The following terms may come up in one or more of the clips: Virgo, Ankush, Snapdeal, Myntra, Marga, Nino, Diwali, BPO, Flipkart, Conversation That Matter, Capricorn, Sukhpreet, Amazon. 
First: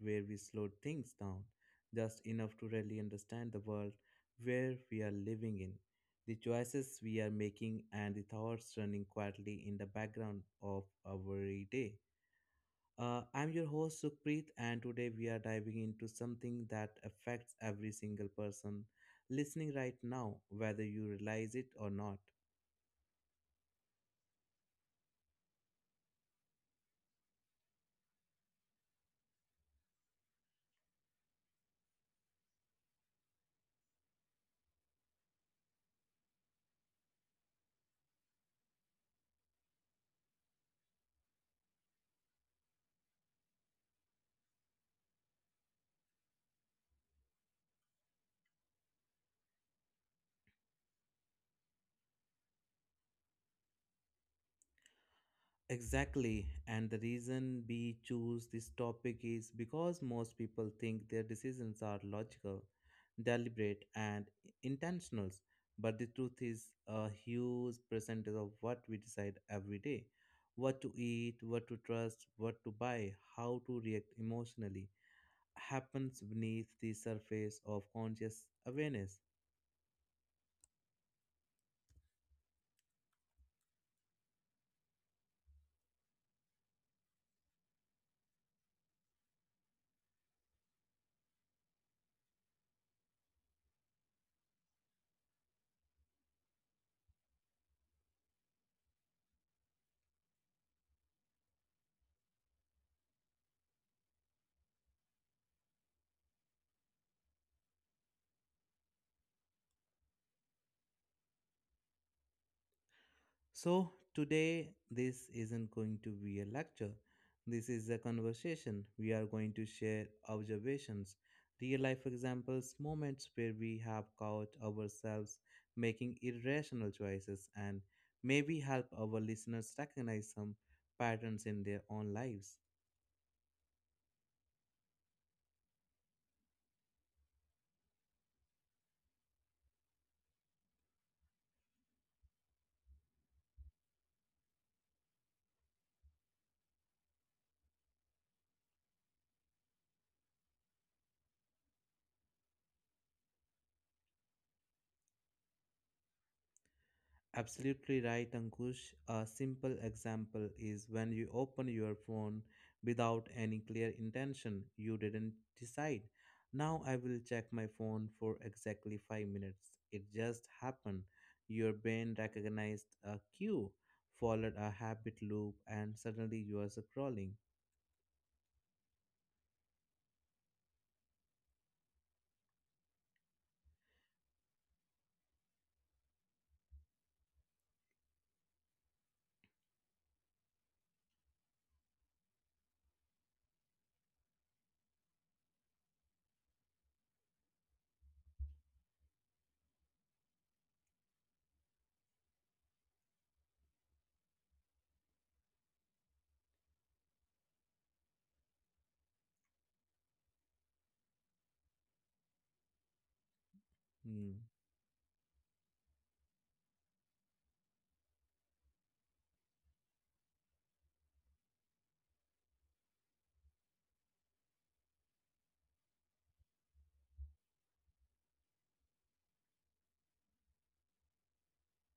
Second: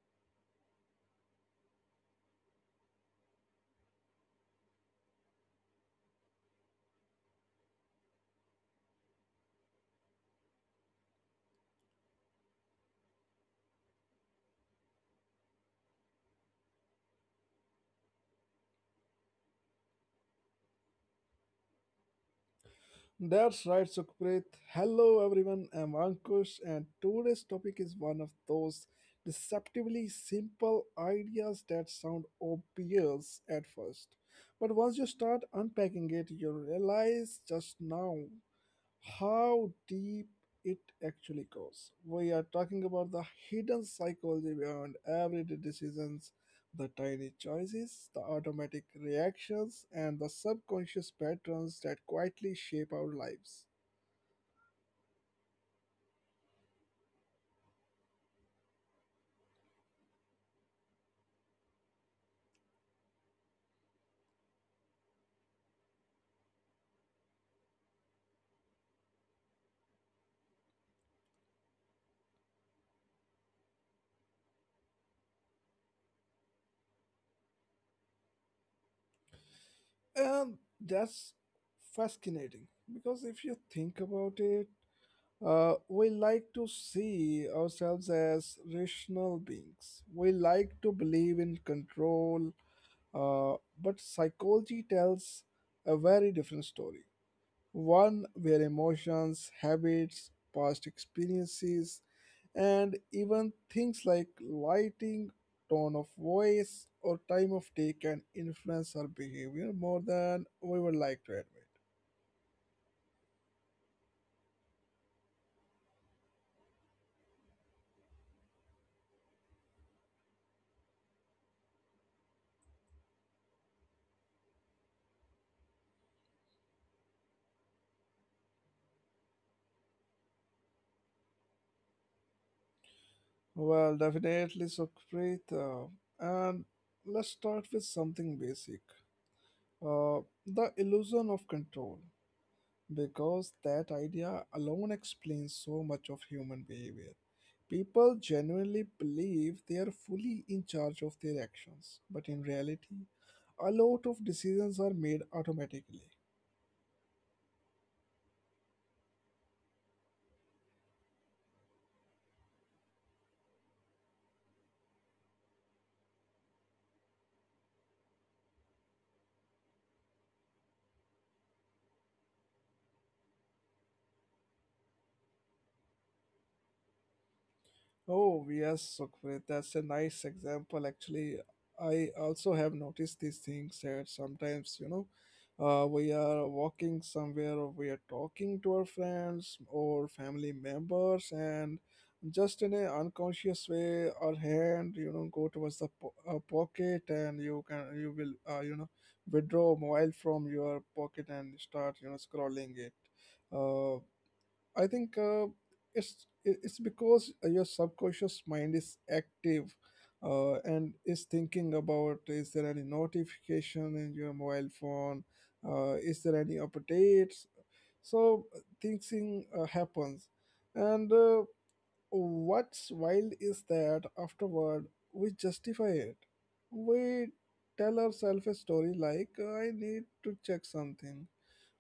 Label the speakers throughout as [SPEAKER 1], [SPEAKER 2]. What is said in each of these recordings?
[SPEAKER 1] where we slow things down just enough to really understand the world where we are living in, the choices we are making, and the thoughts running quietly in the background of our day. I'm your host, Sukhpreet, and today we are diving into something that affects every single person listening right now, whether you realize it or not.
[SPEAKER 2] That's right, Sukhpreet. Hello, everyone. I'm Ankush, and today's topic is one of those deceptively simple ideas that sound obvious at first. But once you start unpacking it, you realize just now how deep it actually goes. We are talking about the hidden psychology behind everyday decisions, the tiny choices, the automatic reactions, and the subconscious patterns that quietly shape our lives.
[SPEAKER 1] Exactly, and the reason we choose this topic is because most people think their decisions are logical, deliberate, and intentional. But the truth is, a huge percentage of what we decide every day, what to eat, what to trust, what to buy, how to react emotionally, happens beneath the surface of conscious awareness.
[SPEAKER 2] And that's fascinating because if you think about it, we like to see ourselves as rational beings. We like to believe in control. But psychology tells a very different story. One where emotions, habits, past experiences, and even things like lighting, tone of voice, or time of day can influence our behavior more than we would like to admit.
[SPEAKER 1] So, today, this isn't going to be a lecture. This is a conversation. We are going to share observations, real life examples, moments where we have caught ourselves making irrational choices, and maybe help our listeners recognize some patterns in their own lives.
[SPEAKER 2] Well, definitely, Sukhpreet. And let's start with something basic, uh, the illusion of control, because that idea alone explains so much of human behavior. People genuinely believe they are fully in charge of their actions, but in reality, a lot of decisions are made automatically.
[SPEAKER 1] Absolutely right, Ankush. A simple example is when you open your phone without any clear intention. You didn't decide. Now I will check my phone for exactly 5 minutes. It just happened. Your brain recognized a cue, followed a habit loop, and suddenly you are scrolling.
[SPEAKER 2] Oh, yes, Sukhpreet, that's a nice example. Actually, I also have noticed these things that sometimes, you know, we are walking somewhere or we are talking to our friends or family members, and just in an unconscious way, our hand, you know, go towards the pocket, and you can, you will, you know, withdraw mobile from your pocket and start, you know, scrolling it. Uh, I think it's it's because your subconscious mind is active, and is thinking about, is there any notification in
[SPEAKER 1] Hmm.
[SPEAKER 2] your mobile phone, is there any updates. So thinking happens, and what's wild is that afterward we justify it. We tell ourselves a story like, I need to check something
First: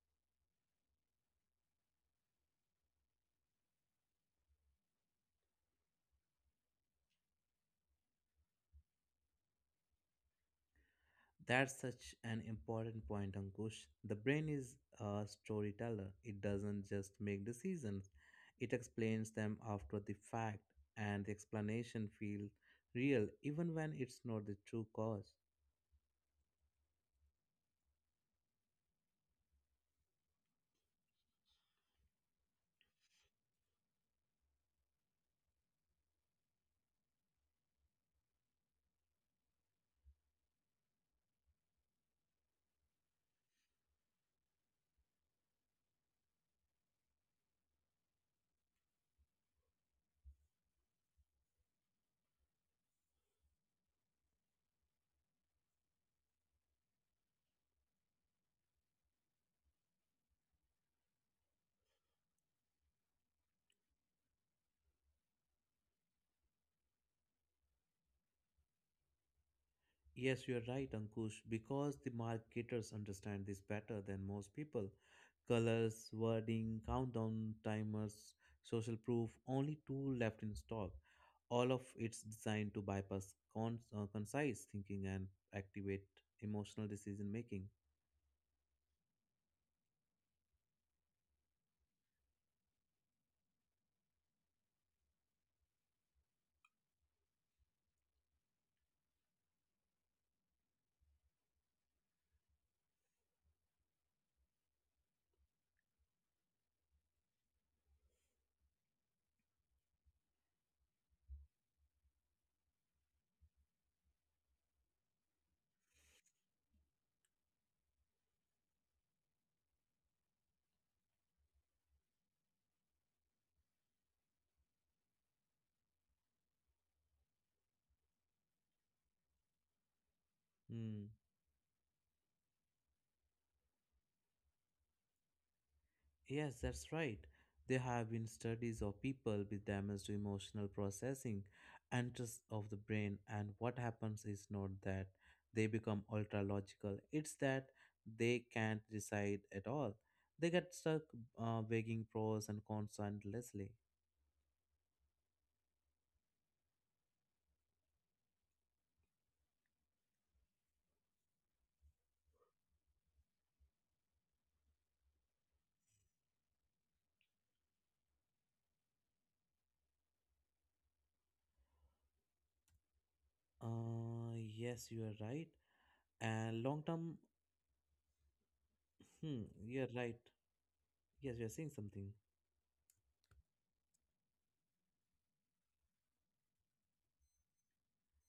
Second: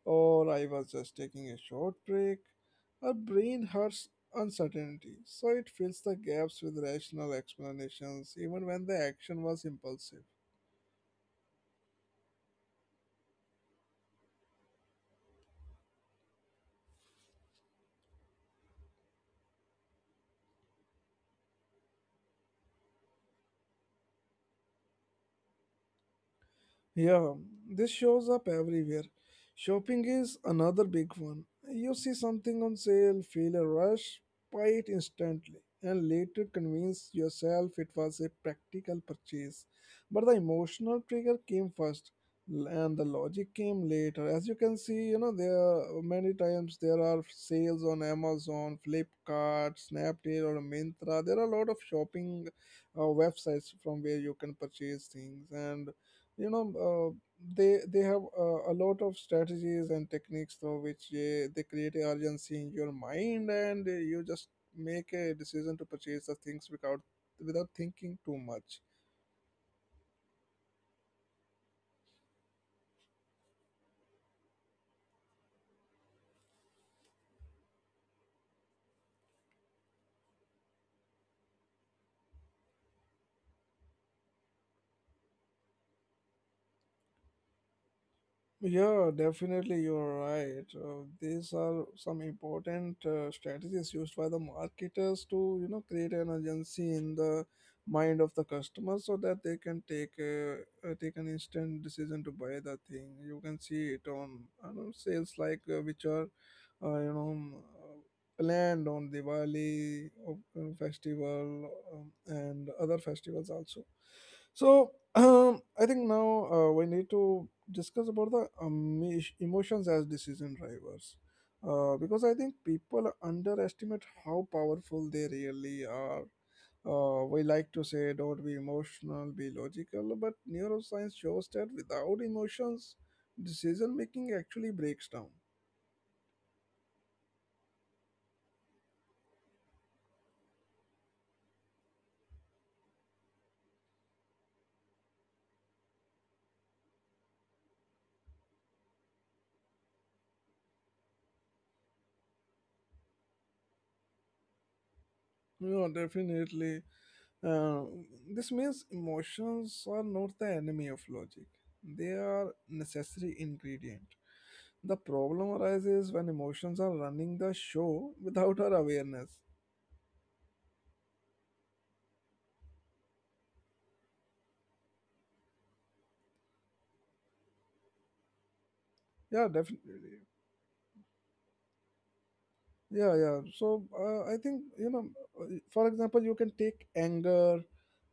[SPEAKER 2] or I was just taking a short break. Our brain hurts uncertainty, so it fills the gaps with rational explanations even when the action was impulsive.
[SPEAKER 1] That's such an important point, Ankush. The brain is a storyteller. It doesn't just make decisions, it explains them after the fact, and the explanation feels real even when it's not the true cause.
[SPEAKER 2] Yeah, this shows up everywhere. Shopping is another big one. You see something on sale, feel a rush, buy it instantly, and later convince yourself it was a practical purchase. But the emotional trigger came first, and the logic came later. As you can see, you know, there are many times there are sales on Amazon, Flipkart, Snapdeal, or Myntra. There are a lot of shopping websites from where you can purchase things, and you know, they have a lot of strategies and techniques through which they create a urgency in your mind, and you just make a decision to purchase the things without thinking too much.
[SPEAKER 1] Yes, you are right, Ankush, because the marketers understand this better than most people. Colors, wording, countdown timers, social proof, only two left in stock. All of it's designed to bypass concise thinking and activate emotional decision making.
[SPEAKER 2] Yeah, definitely, you're right. These are some important strategies used by the marketers to, you know, create an urgency in the mind of the customer so that they can take a, take an instant decision to buy the thing. You can see it on, I don't know, sales like which are, you know, planned on Diwali festival, and other festivals also. So I think now we need to discuss about the emotions as decision drivers. Because I think people underestimate how powerful they really are. We like to say don't be emotional, be logical, but neuroscience shows that without emotions, decision making actually breaks down.
[SPEAKER 1] Yes, that's right. There have been studies of people with damage to emotional processing and trust of the brain, and what happens is not that they become ultra logical, it's that they can't decide at all. They get stuck weighing pros and cons endlessly.
[SPEAKER 2] You know, definitely. Uh, this means emotions are not the enemy of logic. They are necessary ingredient. The problem arises when emotions are running the show without our awareness.
[SPEAKER 1] Yes, you are right. And long term, hmm,
[SPEAKER 2] Yeah,
[SPEAKER 1] you are right.
[SPEAKER 2] definitely.
[SPEAKER 1] Yes, you are saying something.
[SPEAKER 2] Yeah, yeah, so I think, you know, uh, for example, you can take anger,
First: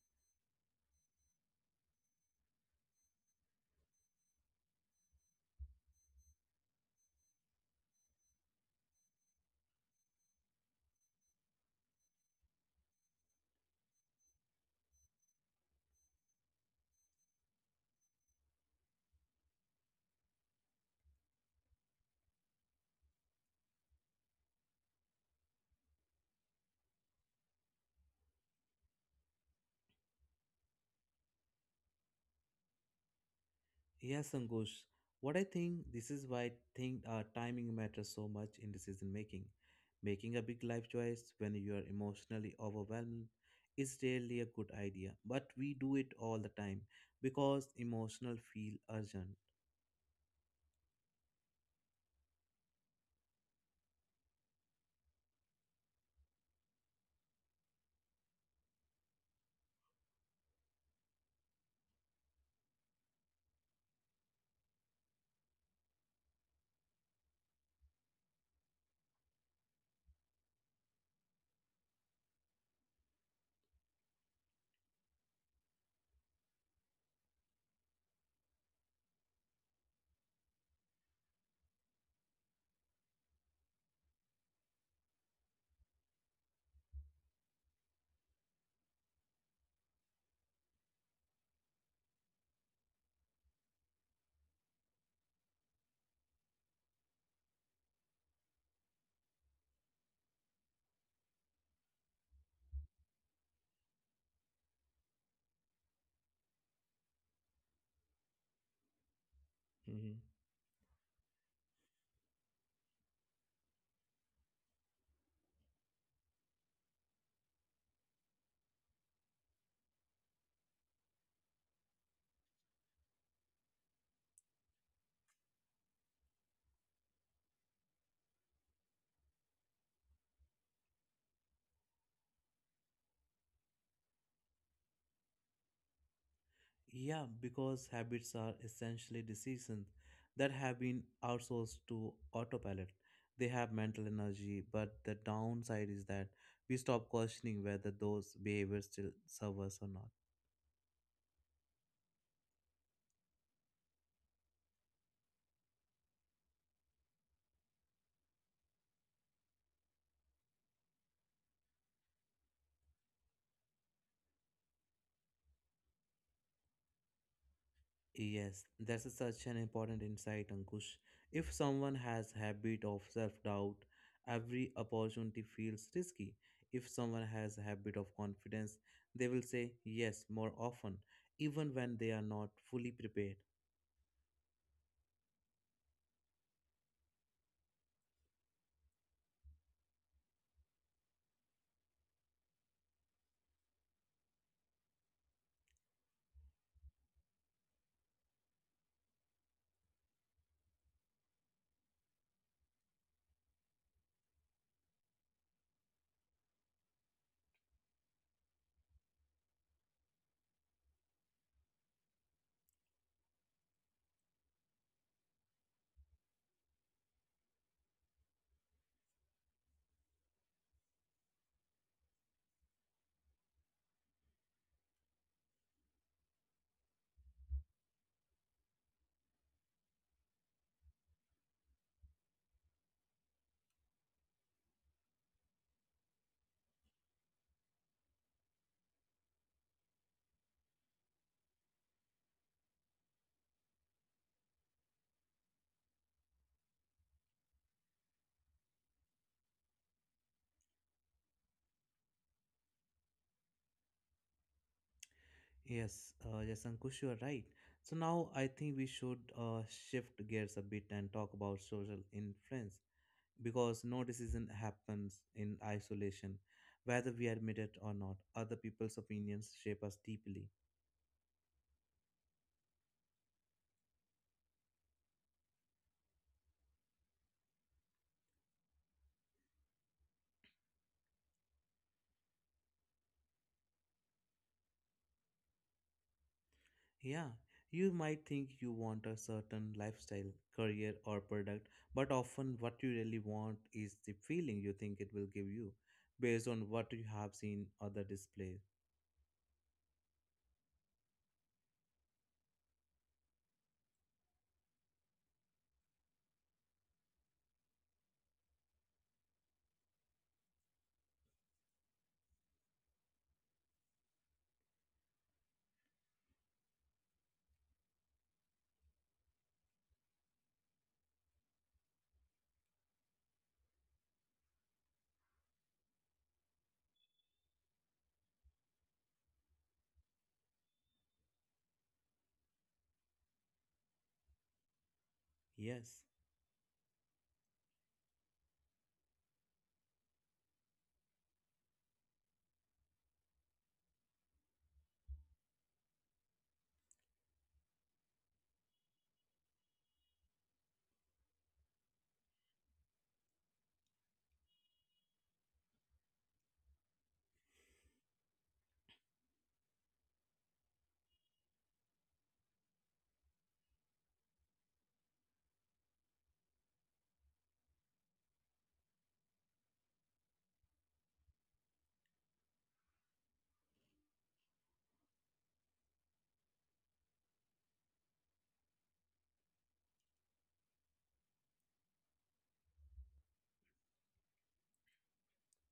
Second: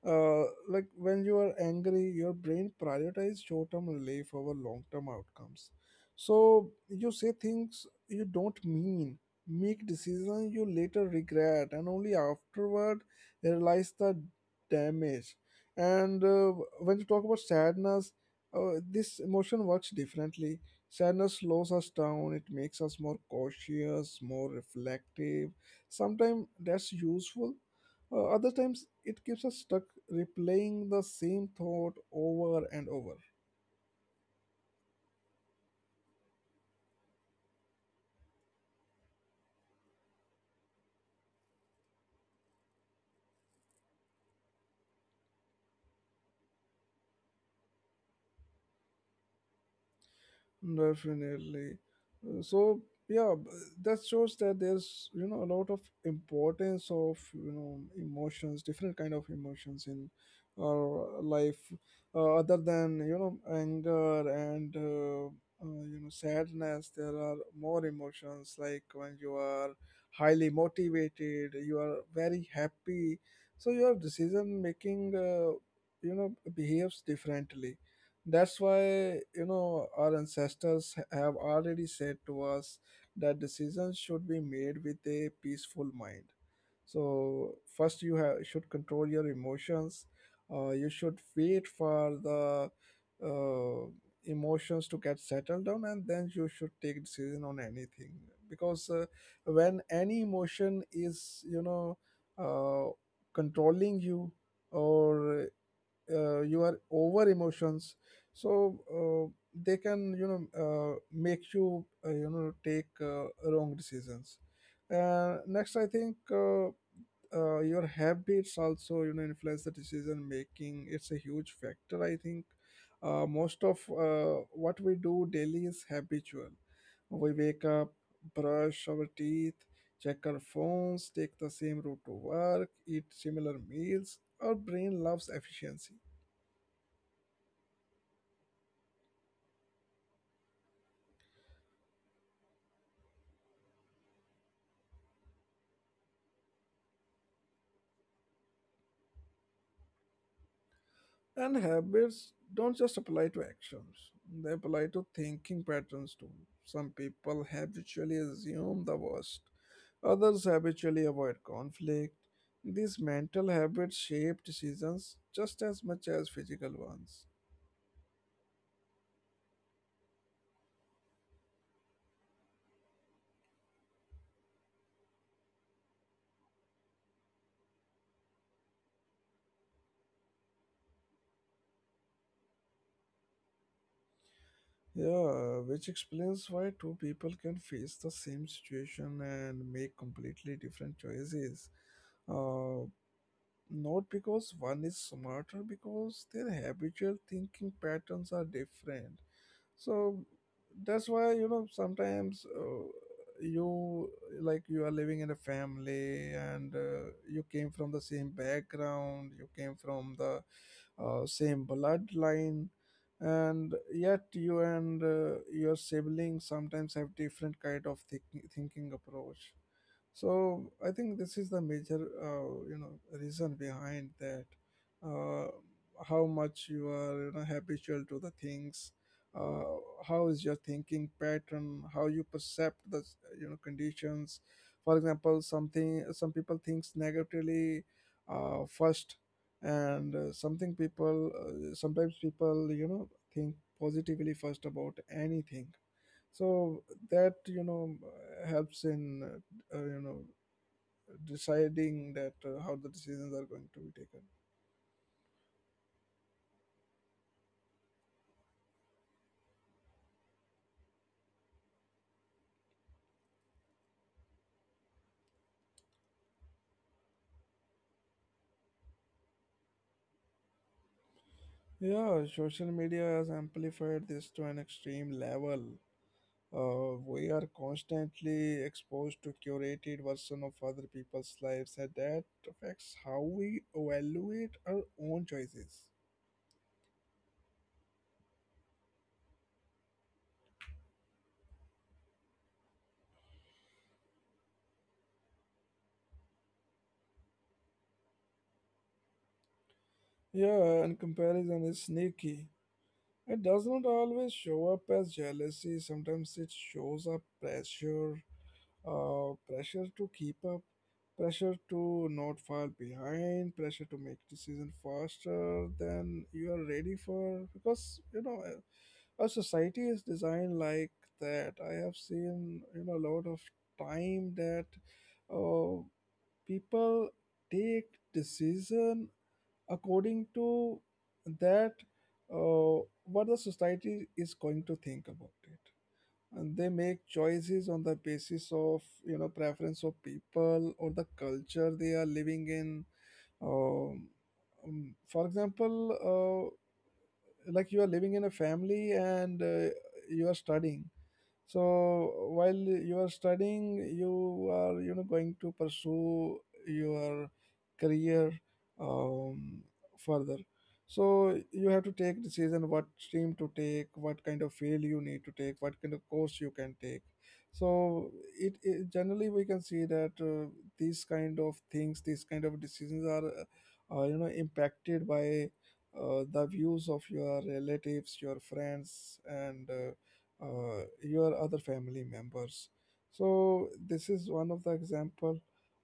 [SPEAKER 2] uh, like when you are angry, your brain prioritizes short-term relief over long-term outcomes, so you say things you don't mean, make decisions you later regret, and only afterward realize the damage. And when you talk about sadness, this emotion works differently. Sadness slows us down, it makes us more cautious, more reflective. Sometimes that's useful, other times it keeps us stuck replaying the same thought over and over.
[SPEAKER 1] Yes, Ankush. What I think this is why I think timing matters so much in decision making. Making a big life choice when you are emotionally overwhelmed is rarely a good idea, but we do it all the time because emotional feel urgent.
[SPEAKER 2] Definitely. So yeah, that shows that there's, you know, a lot of importance of, you know, emotions, different kind of emotions in our life, other than, you know, anger and you know, sadness. There are more emotions like when you are highly motivated, you are very happy, so your decision making you know behaves differently. That's why, you know, our ancestors have already said to us that decisions should be made with a peaceful mind. So, first, you have, should control your emotions. You should wait for the uh, emotions to get settled down, and then you should take decision on anything. Because when any emotion is, you know, uh, controlling you, or your over emotions, so they can, you
[SPEAKER 1] Hmm.
[SPEAKER 2] know, make you, you know, take, wrong decisions. Next, I think your habits also, you know, influence the decision making. It's a huge factor, I think. Most of what we do daily is habitual. We wake up, brush our teeth, check our phones, take the same route to work, eat similar meals. Our brain loves efficiency.
[SPEAKER 1] Yeah, because habits are essentially decisions that have been outsourced to autopilot. They have mental energy, but the downside is that we stop questioning whether those behaviors still serve us or not.
[SPEAKER 2] And habits don't just apply to actions, they apply to thinking patterns too. Some people habitually assume the worst, others habitually avoid conflict. These mental habits shape decisions just as much as physical ones.
[SPEAKER 1] Yes, such an important insight, Ankush. If someone has habit of self-doubt, every opportunity feels risky. If someone has a habit of confidence, they will say yes more often, even when they are not fully prepared.
[SPEAKER 2] Yeah, which explains why two people can face the same situation and make completely different choices. Uh, Not because one is smarter, because their habitual thinking patterns are different. So that's why, you know, sometimes, you like you are living in a family, and you came from the same background, you came from the same bloodline, and yet you and your siblings sometimes have different kind of thinking approach. So I think this is the major, you know, reason behind that. Uh, how much you are, you know, habitual to the things. Uh, how is your thinking pattern? How you perceive the, you know, conditions. For example, something some people thinks negatively first, and something people sometimes people, you know, think positively first about anything, so that, you know, helps in you know, deciding that how the decisions are going to be taken.
[SPEAKER 1] Yes, Ankush, you are right. So now I think we should shift gears a bit and talk about social influence because no decision happens in isolation. Whether we admit it or not, other people's opinions shape us deeply.
[SPEAKER 2] Yeah, social media has amplified this to an extreme level. We are constantly exposed to curated version of other people's lives, and that affects how we evaluate our own choices.
[SPEAKER 1] Yeah, you might think you want a certain lifestyle, career, or product, but often what you really want is the feeling you think it will give you based on what you have seen other display.
[SPEAKER 2] Yeah, and comparison is sneaky. It does not always show up as jealousy, sometimes it shows up pressure, pressure to keep up, pressure to not fall behind, pressure to make decision faster than you are ready for. Because you know, our society is designed like that. I have seen, you know, a lot of time that uh, people take decision according to that, uh, what the society is going to think about it,
[SPEAKER 1] Yes.
[SPEAKER 2] and they make choices on the basis of, you know, preference of people or the culture they are living in. um, for example, like you are living in a family, and you are studying, so while you are studying, you are, you know, going to pursue your career, um, further. So you have to take decision what stream to take, what kind of field you need to take, what kind of course you can take. So it generally we can see that these kind of things, these kind of decisions are you know impacted by the views of your relatives, your friends, and your other family members. So this is one of the example.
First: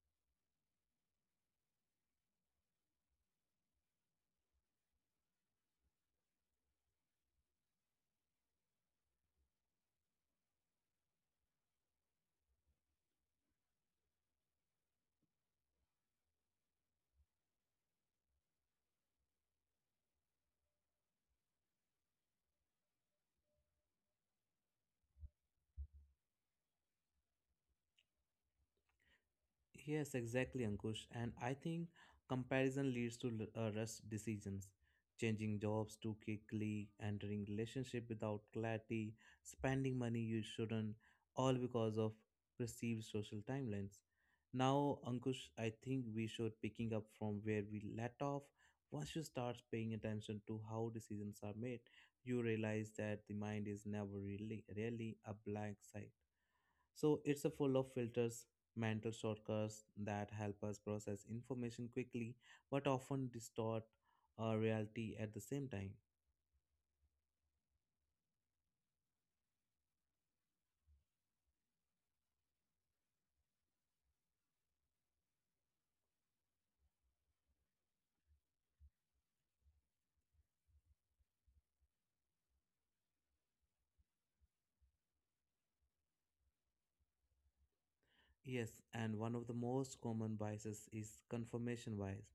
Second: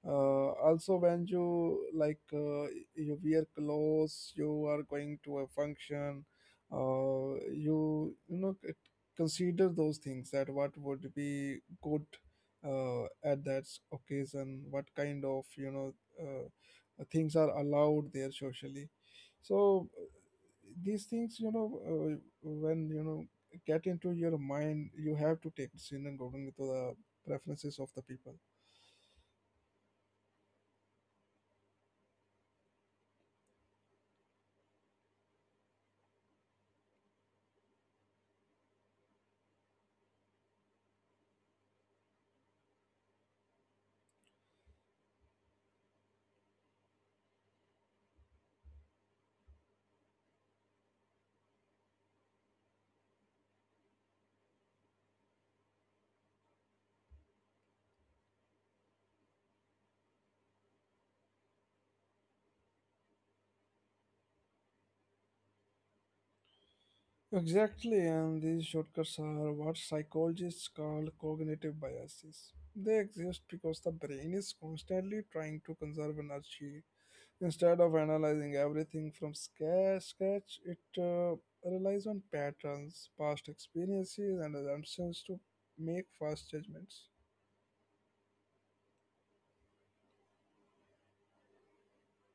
[SPEAKER 2] Also when you like, you wear clothes, you are going to a function, uh, you know consider those things that what would be good at that occasion, what kind of, you know, things are allowed there socially. So these things, you know, when you know get into your mind, you have to take decision according to the preferences of the people.
[SPEAKER 1] Yes, exactly, Ankush. And I think comparison leads to rush decisions, changing jobs too quickly, entering relationship without clarity, spending money you shouldn't, all because of perceived social timelines. Now, Ankush, I think we should picking up from where we let off. Once you start paying attention to how decisions are made, you realize that the mind is never really a blank slate, so it's a full of filters, mental shortcuts that help us process information quickly but often distort our reality at the same time.
[SPEAKER 2] Exactly, and these shortcuts are what psychologists call cognitive biases. They exist because the brain is constantly trying to conserve energy. Instead of analyzing everything from scratch, it uh, relies on patterns, past experiences, and assumptions to make fast judgments.
[SPEAKER 1] Yes, and one of the most common biases is confirmation bias,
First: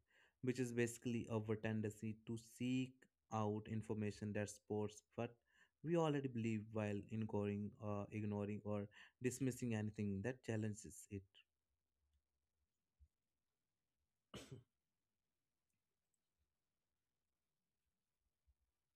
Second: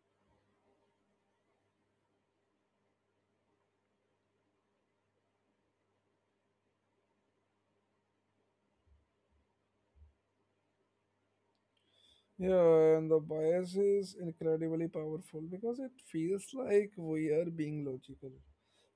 [SPEAKER 1] which is basically our tendency to seek out information that supports what we already believe while ignoring or dismissing anything that challenges it.
[SPEAKER 2] Yeah, and the bias is incredibly powerful because it feels like we are being logical.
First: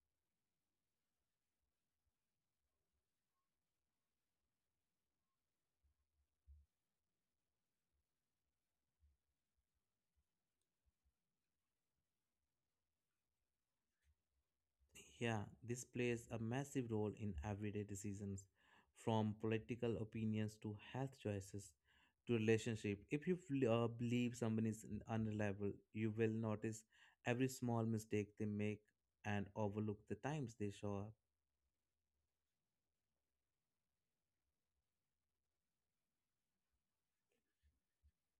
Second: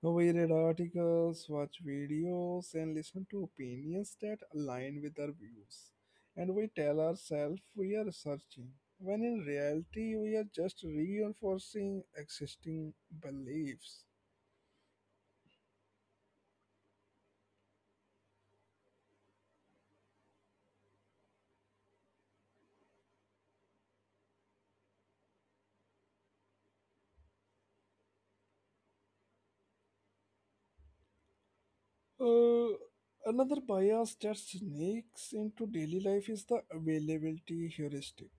[SPEAKER 2] We read articles, watch videos, and listen to opinions that align with our views. And we tell ourselves we are searching, when in reality, we are just reinforcing existing beliefs.
[SPEAKER 1] Yeah, this plays a massive role in everyday decisions, from political opinions to health choices to relationship. If you believe someone is unreliable, you will notice every small mistake they make and overlook the times they show up.
[SPEAKER 2] Uh, Another bias that sneaks into daily life is the availability heuristic.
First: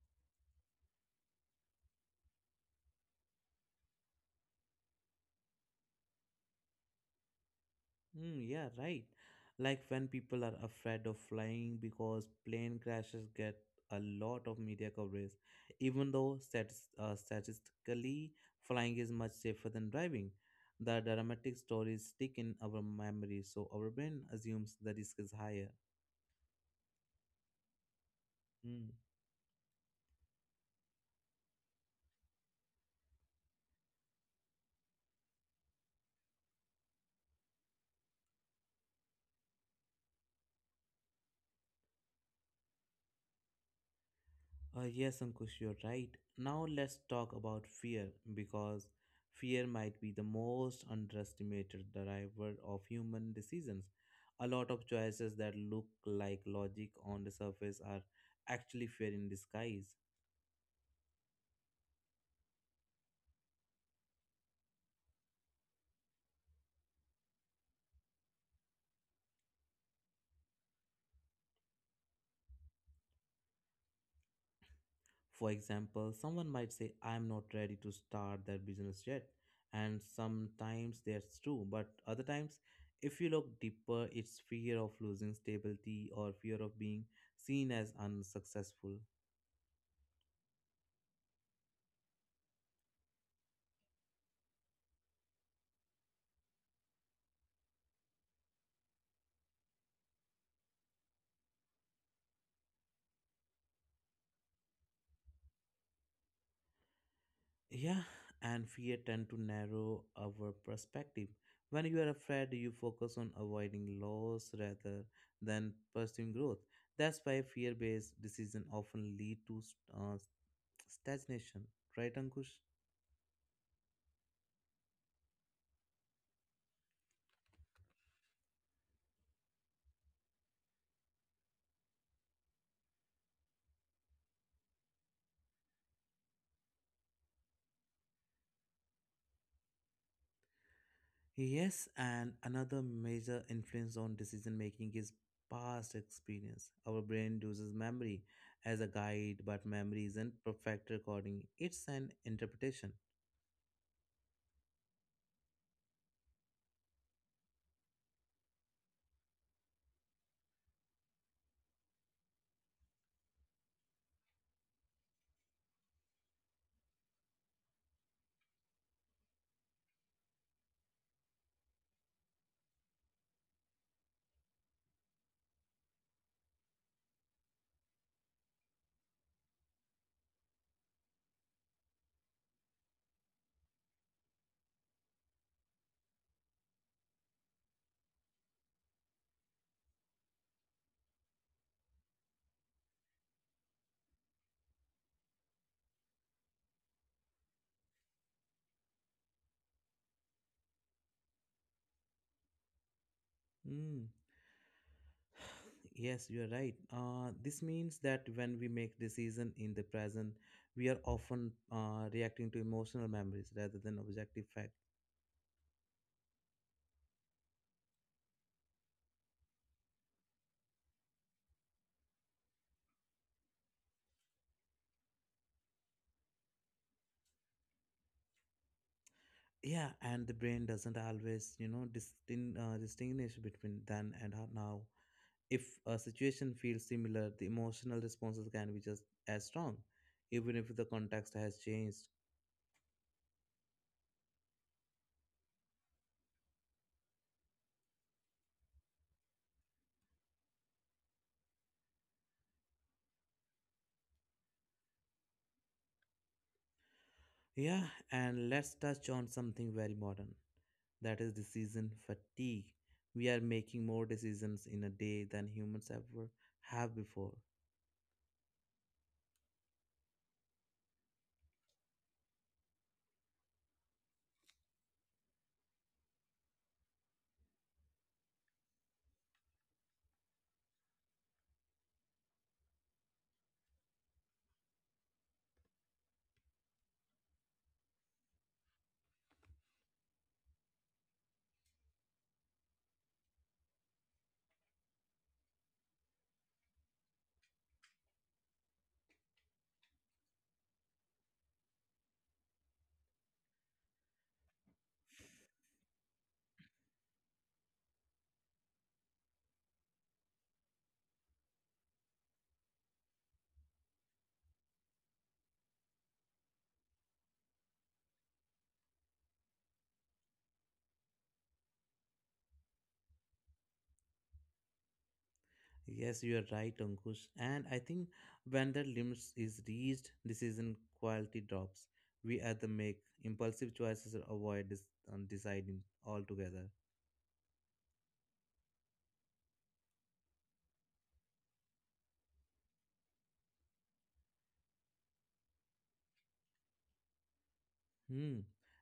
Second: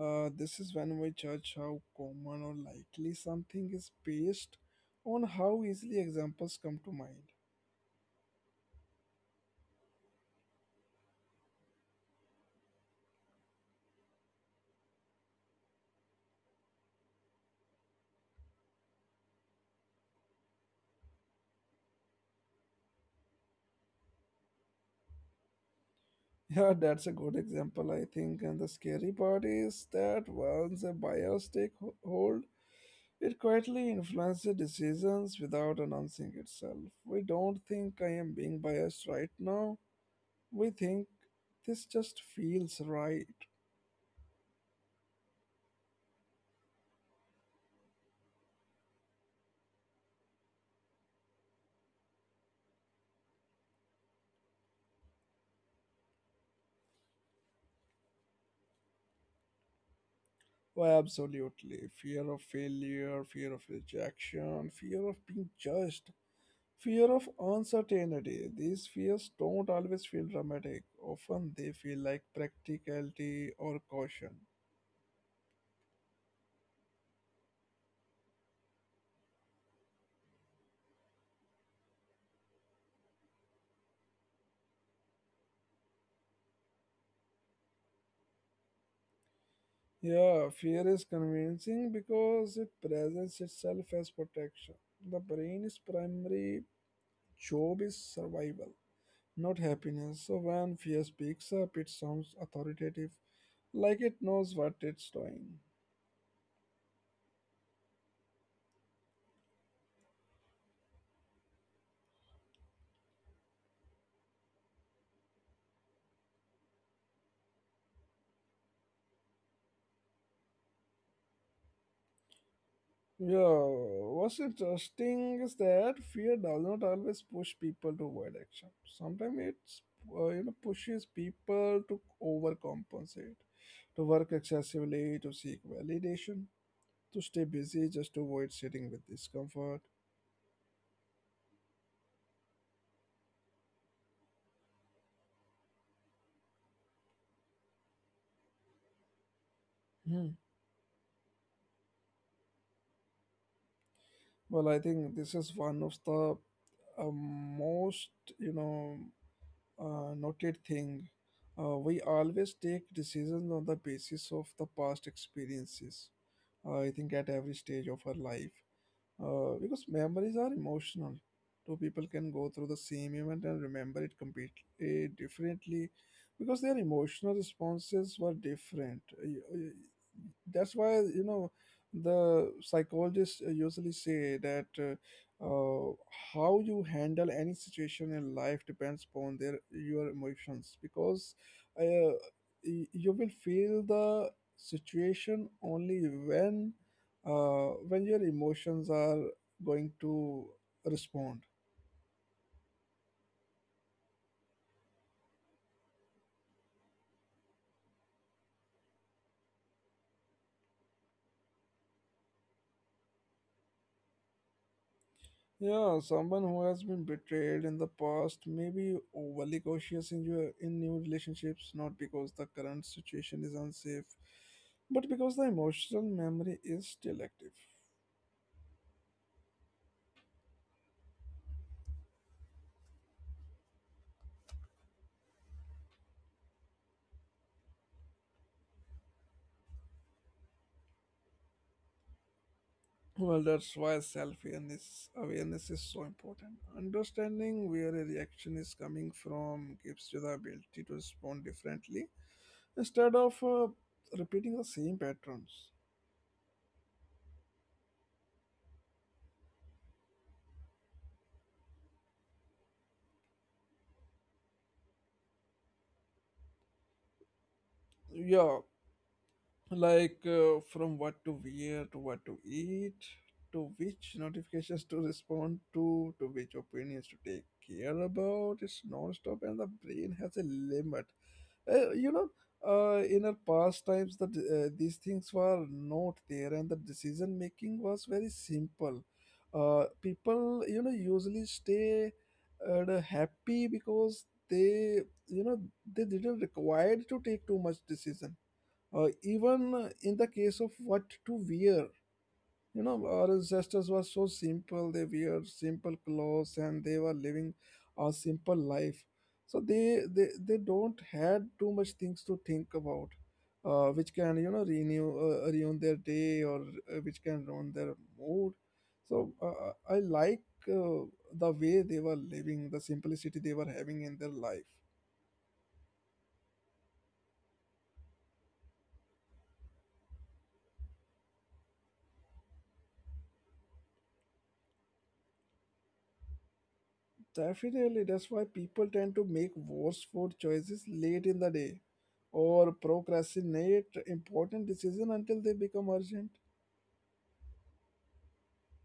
[SPEAKER 2] This is when we judge how common or likely something is based on how easily examples come to mind.
[SPEAKER 1] Mm, yeah, right. Like when people are afraid of flying because plane crashes get a lot of media coverage, even though stats statistically flying is much safer than driving. The dramatic stories stick in our memory, so our brain assumes the risk is higher.
[SPEAKER 2] Yeah, that's a good example, I think. And the
[SPEAKER 1] Hmm.
[SPEAKER 2] scary part is that once a bias hold, it quietly influences decisions without announcing itself. We don't think I am being biased right now, we think this just feels right.
[SPEAKER 1] Yes, Ankush, you're right. Now let's talk about fear because fear might be the most underestimated driver of human decisions. A lot of choices that look like logic on the surface are actually fear in disguise.
[SPEAKER 2] Why, absolutely. Fear of failure, fear of rejection, fear of being judged, fear of uncertainty. These fears don't always feel dramatic. Often they feel like practicality or caution.
[SPEAKER 1] For example, someone might say, I'm not ready to start that business yet. And sometimes that's true, but other times, if you look deeper, it's fear of losing stability or fear of being seen as unsuccessful.
[SPEAKER 2] Yeah, fear is convincing because it presents itself as protection. The brain's primary job is survival, not happiness. So when fear speaks up, it sounds authoritative, like it knows what it's doing.
[SPEAKER 1] Yeah, and fear tend to narrow our perspective. When you are afraid, you focus on avoiding loss rather than pursuing growth. That's why fear-based decision often lead to stagnation, right, Ankush?
[SPEAKER 2] Yeah, what's interesting is that fear does not always push people to avoid action. Sometimes it's you know pushes people to overcompensate, to work excessively, to seek validation, to stay busy just to avoid sitting with discomfort.
[SPEAKER 1] Yes, and another major influence on decision making is past experience. Our brain uses memory as a guide, but memory isn't
[SPEAKER 2] Hmm.
[SPEAKER 1] perfect recording. It's an interpretation.
[SPEAKER 2] Well, I think this is one of the most you know noted thing. We always take decisions on the basis of the past experiences. I think at every stage of our life, because memories are emotional. Two people can go through the same event and remember it completely differently because their emotional responses were different. That's why, you know, the psychologists usually say that uh, how you handle any situation in life depends upon their your emotions because uh, you will feel the situation only when your emotions are going to respond.
[SPEAKER 1] Yes, you are right. This means that when we make decision in the present, we are often reacting to emotional memories rather than objective fact.
[SPEAKER 2] Yeah, someone who has been betrayed in the past may be overly cautious in your in new relationships, not because the current situation is unsafe, but because the emotional memory is still active.
[SPEAKER 1] Yeah, and the brain doesn't always, you know, distinguish between then and now. If a situation feels similar, the emotional responses can be just as strong, even if the context has changed.
[SPEAKER 2] Well, that's why self-awareness awareness is so important. Understanding where a reaction is coming from gives you the ability to respond differently instead of repeating the same patterns.
[SPEAKER 1] Yeah, and let's touch on something very modern. That is decision fatigue. We are making more decisions in a day than humans ever have before.
[SPEAKER 2] Yeah, like from what to wear to what to eat to which notifications to respond to which opinions to take care about, it's non-stop and the brain has a limit. uh, you know in our past times, that these things were not there and the decision making was very simple. People, you know, usually stay happy because they you know they didn't required to take too much decision, even in the case of what to wear. You know, our ancestors were so simple. They wear simple clothes and they were living a simple life. So they don't had too much things to think about, which can, you know, renew, ruin their day, or which can ruin their mood. So I like uh, the way they were living, the simplicity they were having in their life.
[SPEAKER 1] Yes, you are right, Ankush. And I think when the limits is reached, decision quality drops. We either make impulsive choices or avoid deciding altogether.
[SPEAKER 2] Definitely, that's why people tend to make worse food choices late in the day or procrastinate important decisions until they become urgent.
[SPEAKER 1] Hmm.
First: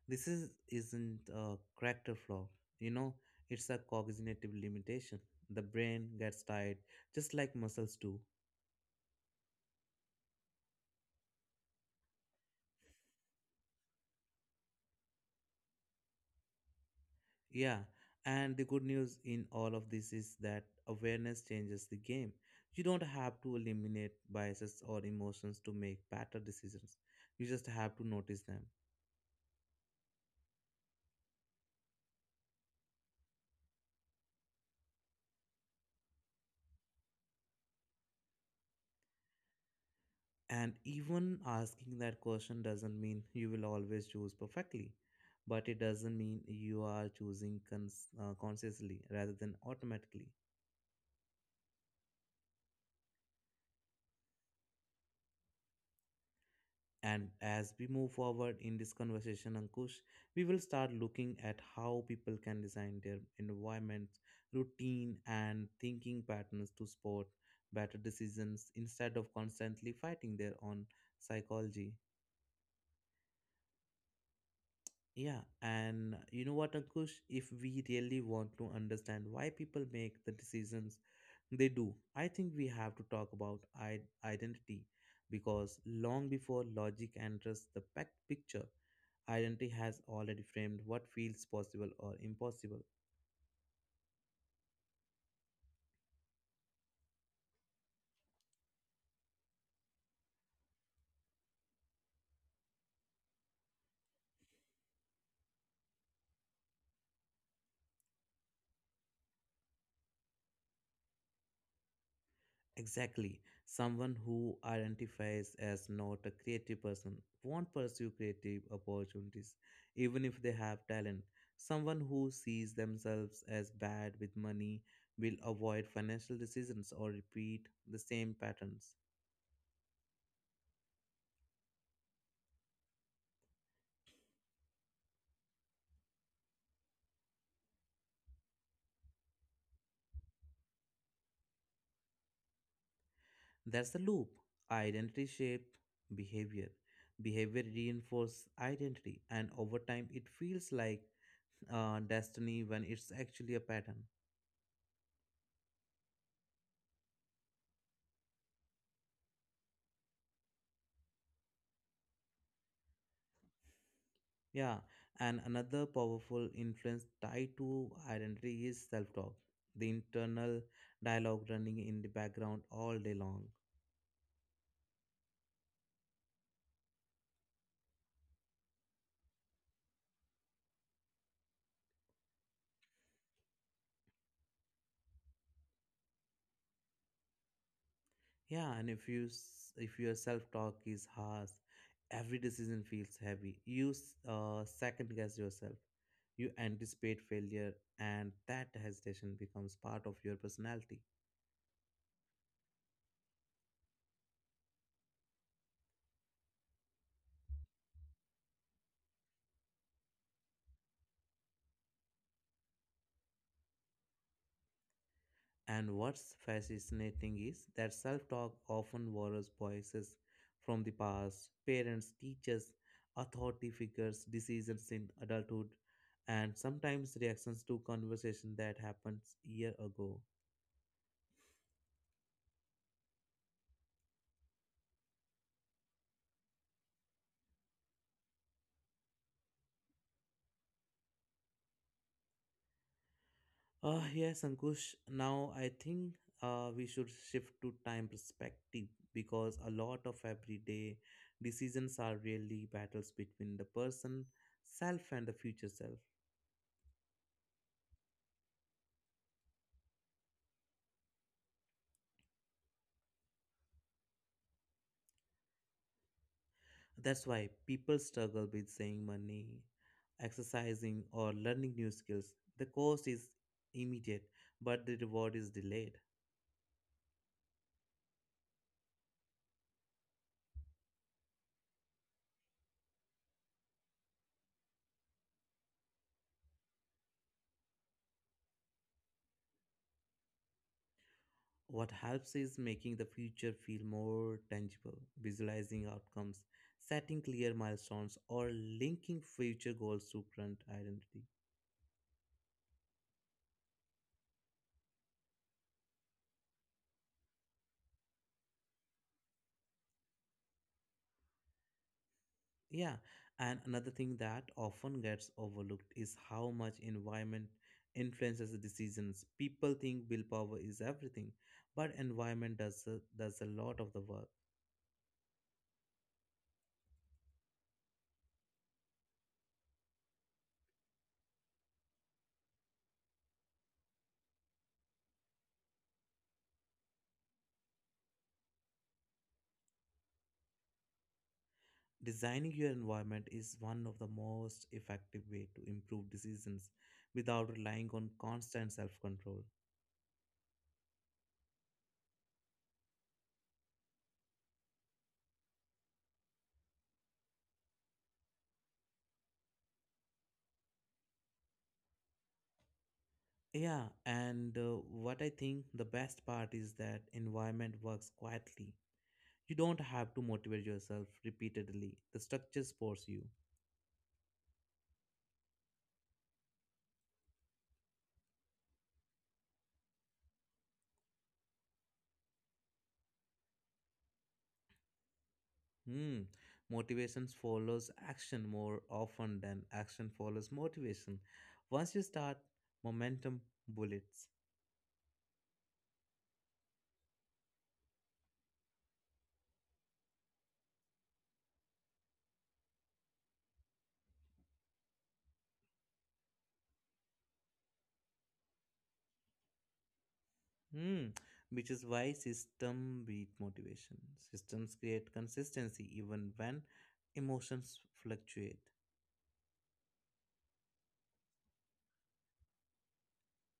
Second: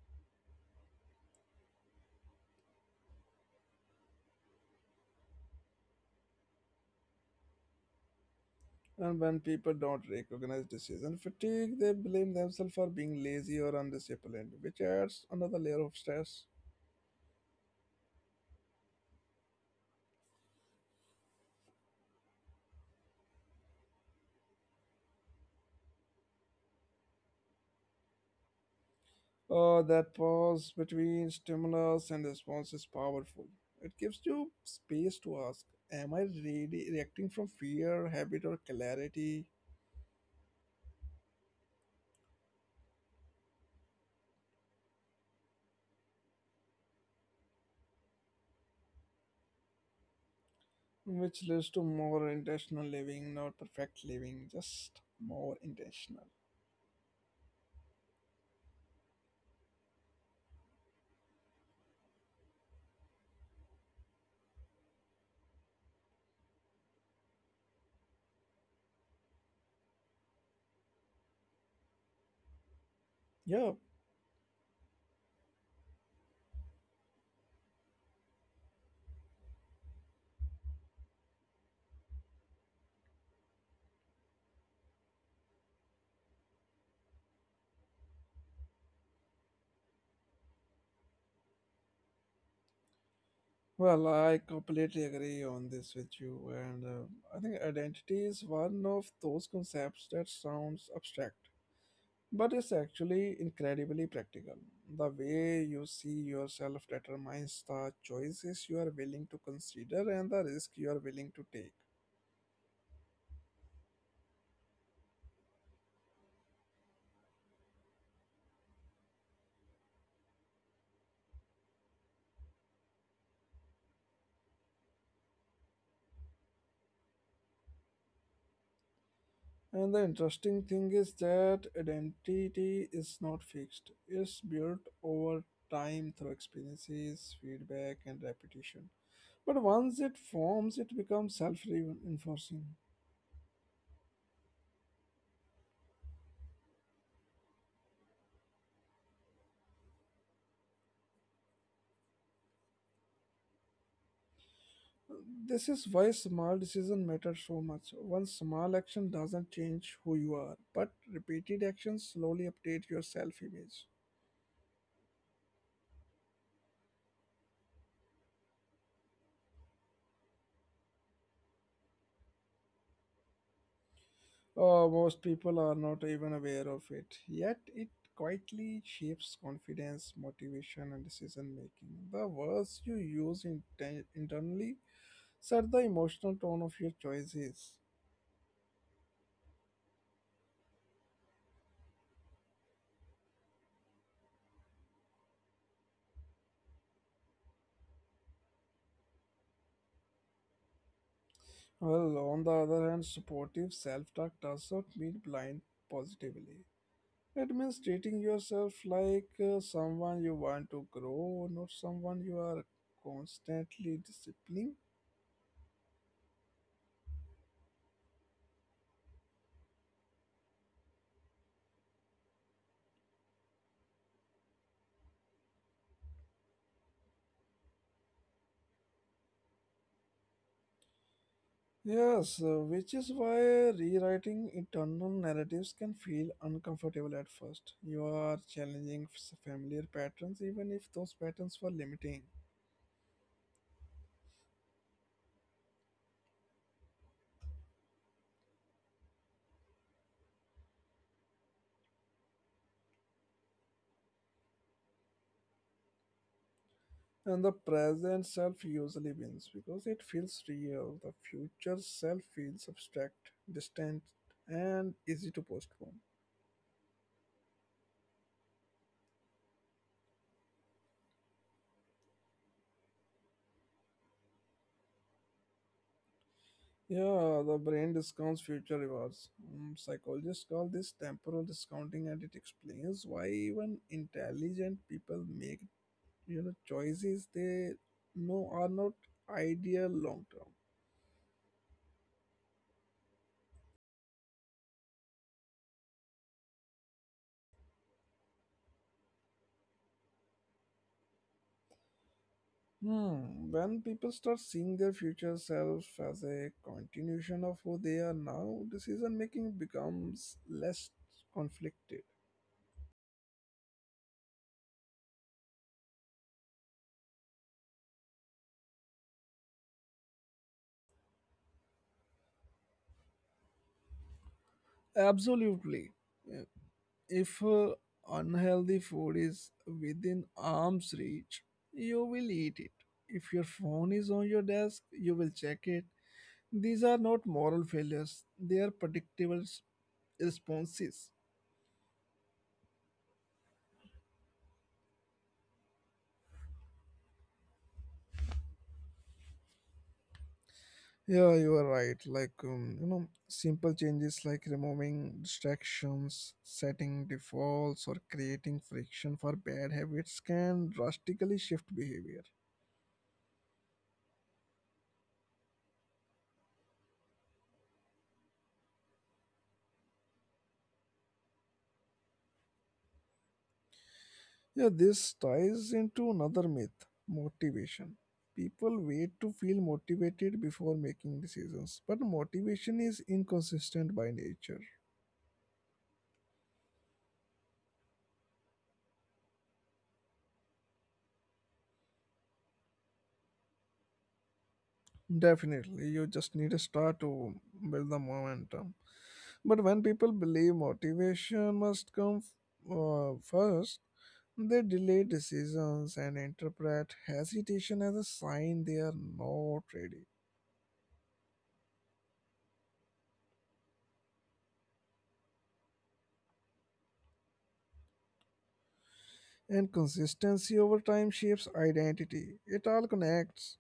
[SPEAKER 1] This is isn't a character flaw. You know, it's a cognitive limitation. The brain gets tired, just like muscles do.
[SPEAKER 2] And when people don't recognize decision fatigue, they blame themselves for being lazy or undisciplined, which adds another layer of stress.
[SPEAKER 1] Yeah, and the good news in all of this is that awareness changes the game. You don't have to eliminate biases or emotions to make better decisions. You just have to notice them.
[SPEAKER 2] That pause between stimulus and response is powerful. It gives you space to ask, am I really reacting from fear, habit, or clarity?
[SPEAKER 1] And even asking that question doesn't mean you will always choose perfectly, but it doesn't mean you are choosing consciously rather than automatically.
[SPEAKER 2] Which leads to more intentional living, not perfect living, just more intentional.
[SPEAKER 1] And as we move forward in this conversation, Ankush, we will start looking at how people can design their environments, routine, and thinking patterns to support better decisions instead of constantly fighting their own psychology.
[SPEAKER 2] Yeah,
[SPEAKER 1] Yeah, and you know what, Ankush? If we really want to understand why people make the decisions they do, I think we have to talk about identity because long before logic enters the picture, identity has already framed what feels possible or impossible.
[SPEAKER 2] well, I completely agree on this with you, and I think identity is one of those concepts that sounds abstract, but it's actually incredibly practical. The way you see yourself determines the choices you are willing to consider and the risk you are willing to take.
[SPEAKER 1] Exactly. Someone who identifies as not a creative person won't pursue creative opportunities, even if they have talent. Someone who sees themselves as bad with money will avoid financial decisions or repeat the same patterns.
[SPEAKER 2] And the interesting thing is that identity is not fixed, it's built over time through experiences, feedback, and repetition. But once it forms, it becomes self reinforcing.
[SPEAKER 1] That's the loop. Identity shape behavior. Behavior reinforces identity, and over time, it feels like destiny when it's actually a pattern.
[SPEAKER 2] This is why small decisions matter so much. One small action doesn't change who you are, but repeated actions slowly update your self image.
[SPEAKER 1] Yeah, and another powerful influence tied to identity is self talk, the internal dialogue running in the background all day long.
[SPEAKER 2] Oh, most people are not even aware of it, yet it quietly shapes confidence, motivation, and decision making. The words you use internally set the emotional tone of your choices.
[SPEAKER 1] Yeah, and if your self talk is harsh, every decision feels heavy. Second guess yourself. You anticipate failure, and that hesitation becomes part of your personality.
[SPEAKER 2] Well, on the other hand, supportive self talk does not mean blind positively. It means treating yourself like someone you want to grow, not someone you are constantly disciplining.
[SPEAKER 1] And what's fascinating is that self talk often borrows voices from the past, parents, teachers, authority figures, decisions in adulthood, and sometimes reactions to conversation that happens year ago.
[SPEAKER 2] Yes, which is why rewriting internal narratives can feel uncomfortable at first. You are challenging familiar patterns, even if those patterns were limiting.
[SPEAKER 1] Ah, yes, Ankush. Now I think we should shift to time perspective because a lot of everyday decisions are really battles between the person self and the future self.
[SPEAKER 2] And the present self usually wins because it feels real. The future self feels abstract, distant, and easy to postpone.
[SPEAKER 1] That's why people struggle with saving money, exercising, or learning new skills. The cost is immediate, but the reward is delayed.
[SPEAKER 2] Yeah, the brain discounts future rewards. Mm, psychologists call this temporal discounting, and it explains why even intelligent people make choices they know are not ideal long term.
[SPEAKER 1] What helps is making the future feel more tangible, visualizing outcomes, setting clear milestones, or linking future goals to current identity.
[SPEAKER 2] Hmm. When people start seeing their future self as a continuation of who they are now, decision making becomes less conflicted.
[SPEAKER 1] Yeah, and another thing that often gets overlooked is how much environment influences the decisions. People think willpower is everything, but environment does a lot of the work.
[SPEAKER 2] Absolutely. Yeah. If unhealthy food is within arm's reach, you will eat it. If your phone is on your desk, you will check it. These are not moral failures. They are predictable responses.
[SPEAKER 1] Designing your environment is one of the most effective way to improve decisions without relying on constant self-control.
[SPEAKER 2] Yeah, you are right. Like, you know, simple changes like removing distractions, setting defaults, or creating friction for bad habits can drastically shift behavior.
[SPEAKER 1] Yeah, and what I think the best part is that environment works quietly. You don't have to motivate yourself repeatedly. The structures force you.
[SPEAKER 2] Yeah, this ties into another myth motivation. People wait to feel motivated before making decisions, but motivation is inconsistent by nature.
[SPEAKER 1] Hmm. Motivation follows action more often than action follows motivation. Once you start, momentum bullets.
[SPEAKER 2] Definitely, you just need to start to build the momentum. But when people believe motivation must come first, they delay decisions and interpret hesitation as a sign they are not ready.
[SPEAKER 1] Hmm. Which is why system beat motivation. Systems create consistency even when emotions fluctuate.
[SPEAKER 2] And consistency over time shapes identity. It all connects.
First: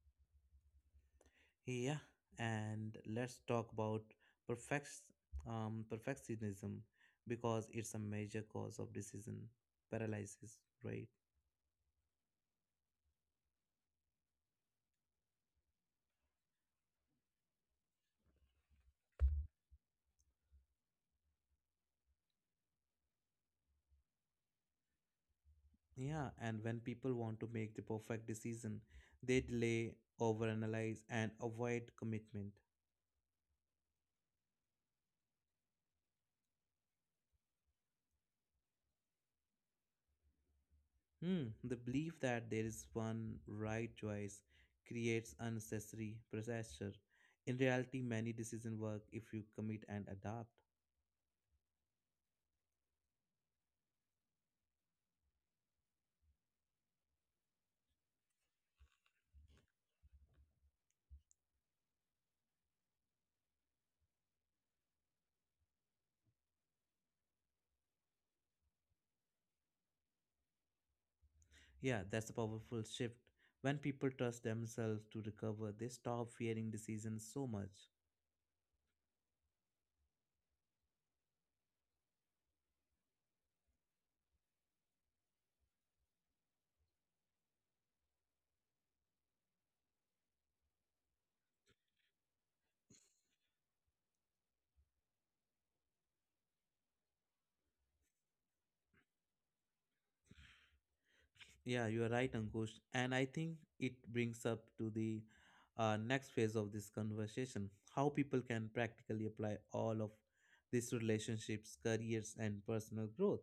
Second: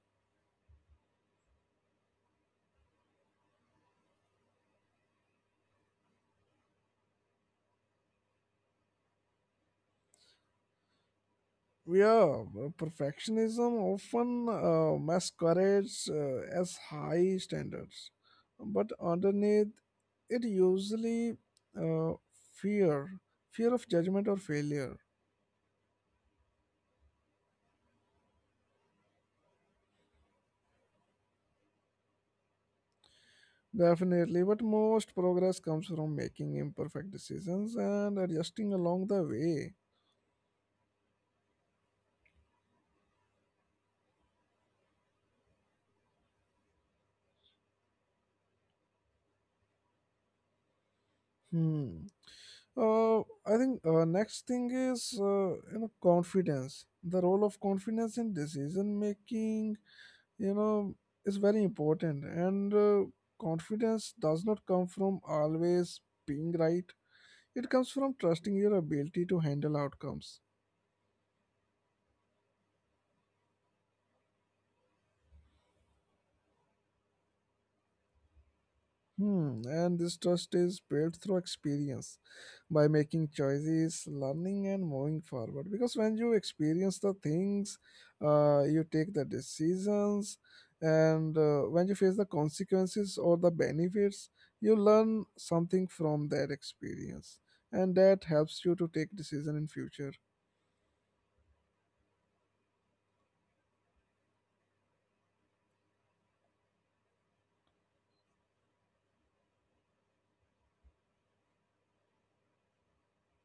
[SPEAKER 1] Yeah, and let's talk about perfect, perfectionism because it's a major cause of decision paralysis, right?
[SPEAKER 2] Yeah, perfectionism often masquerades as high standards, but underneath it usually, uh, fear, fear of judgment or failure.
[SPEAKER 1] Yeah, and when people want to make the perfect decision, they delay, overanalyze, and avoid commitment.
[SPEAKER 2] Definitely, but most progress comes from making imperfect decisions and adjusting along the way.
[SPEAKER 1] Hmm, the belief that there is one right choice creates unnecessary pressure. In reality, many decisions work if you commit and adapt.
[SPEAKER 2] Hmm. Uh, I think next thing is you know confidence. The role of confidence in decision making, you know, is very important. And confidence does not come from always being right. It comes from trusting your ability to handle outcomes.
[SPEAKER 1] Yeah, that's a powerful shift. When people trust themselves to recover, they stop fearing decisions so much.
[SPEAKER 2] Hmm. And this trust is built through experience by making choices, learning, and moving forward. Because when you experience the things, you take the decisions, and when you face the consequences or the benefits, you learn something from that experience, and that helps you to take decision in future.
[SPEAKER 1] Yeah, you are right, Ankush. And I think it brings up to the next phase of this conversation, how people can practically apply all of these relationships, careers, and personal growth.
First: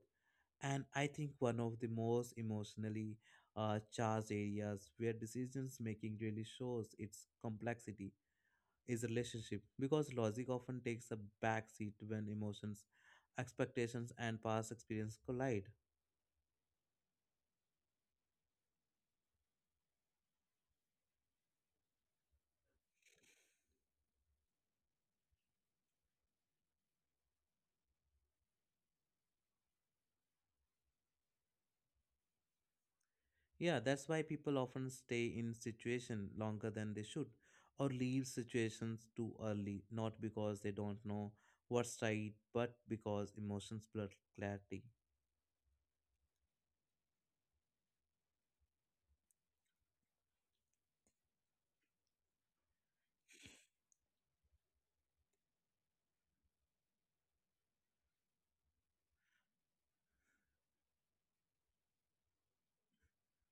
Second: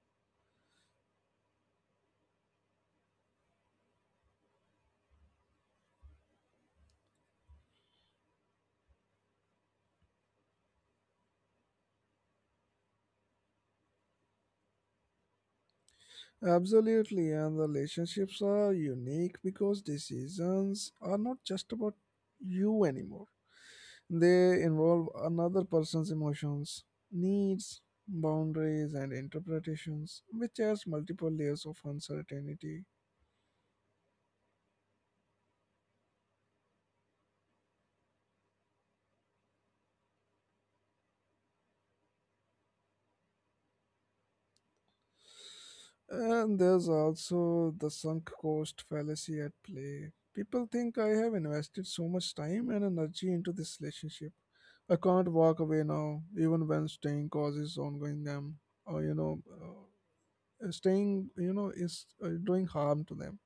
[SPEAKER 1] And I think one of the most emotionally charged areas where decisions making really shows its complexity is relationship, because logic often takes a back seat when emotions, expectations, and past experience collide.
[SPEAKER 2] Absolutely, and the relationships are unique because decisions are not just about you anymore. They involve another person's emotions, needs, boundaries, and interpretations, which adds multiple layers of uncertainty.
[SPEAKER 1] Yeah, that's why people often stay in situation longer than they should or leave situations too early, not because they don't know what's right, but because emotions blur clarity.
[SPEAKER 2] And there's also the sunk cost fallacy at play. People think I have invested so much time and energy into this relationship. I can't walk away now, even when staying causes ongoing them, or you know, staying, you know, is doing harm to them.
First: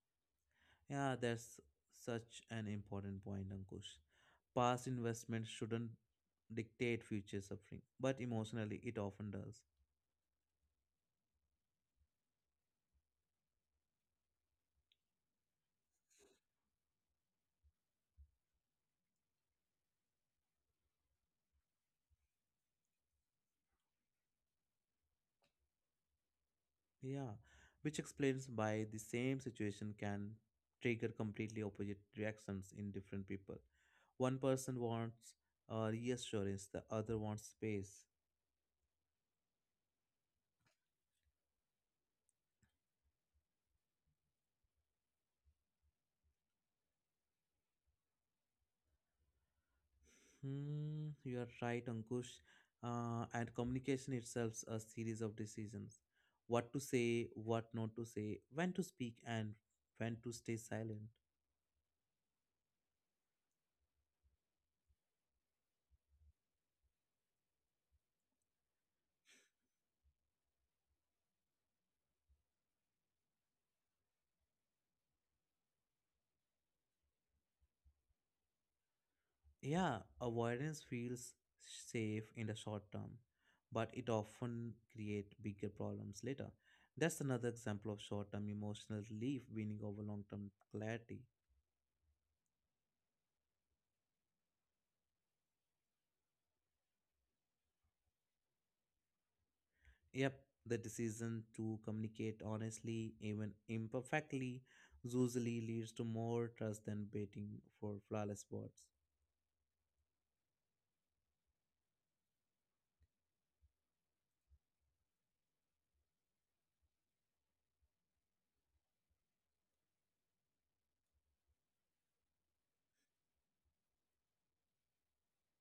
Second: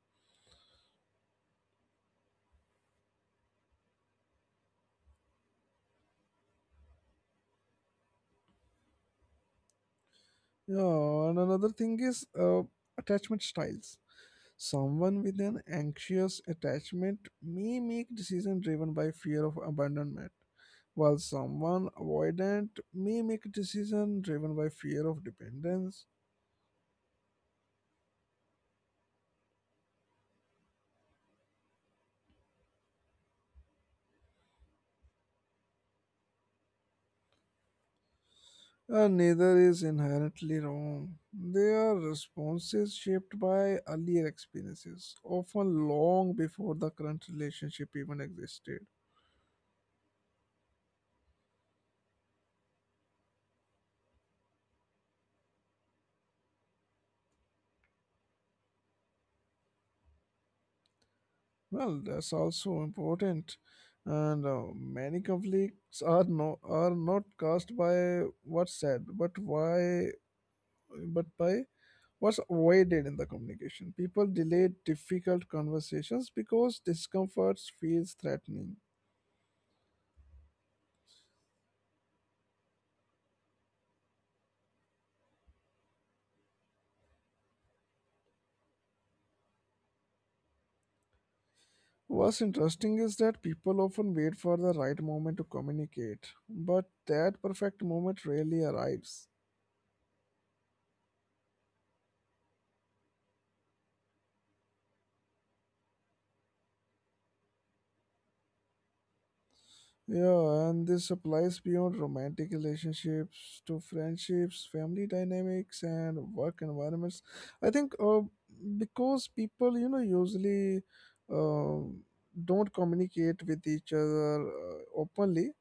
[SPEAKER 1] Yeah, that's such an important point, Ankush. Past investment shouldn't dictate future suffering, but emotionally it often does.
[SPEAKER 2] Yeah, and another thing is attachment styles. Someone with an anxious attachment may make decisions driven by fear of abandonment, while someone avoidant may make decisions driven by fear of dependence.
[SPEAKER 1] Yeah, which explains why the same situation can trigger completely opposite reactions in different people. One person wants reassurance, the other wants space.
[SPEAKER 2] Neither is inherently wrong. They are responses shaped by earlier experiences, often long before the current relationship even existed.
[SPEAKER 1] Hmm, you are right, Ankush. And communication itself a series of decisions. What to say, what not to say, when to speak, and when to stay silent.
[SPEAKER 2] Well, that's also important. And many conflicts are are not caused by what's said, but why, but by what's avoided in the communication. People delay difficult conversations because discomfort feels threatening.
[SPEAKER 1] Yeah, avoidance feels safe in the short term, but it often creates bigger problems later. That's another example of short term emotional relief winning over long term clarity.
[SPEAKER 2] What's interesting is that people often wait for the right moment to communicate, but that perfect moment rarely arrives.
[SPEAKER 1] Yep, the decision to communicate honestly, even imperfectly, usually leads to more trust than waiting for flawless words.
[SPEAKER 2] Yeah, and this applies beyond romantic relationships to friendships, family dynamics, and work environments. I think because people, you know, usually um don't communicate with each other openly,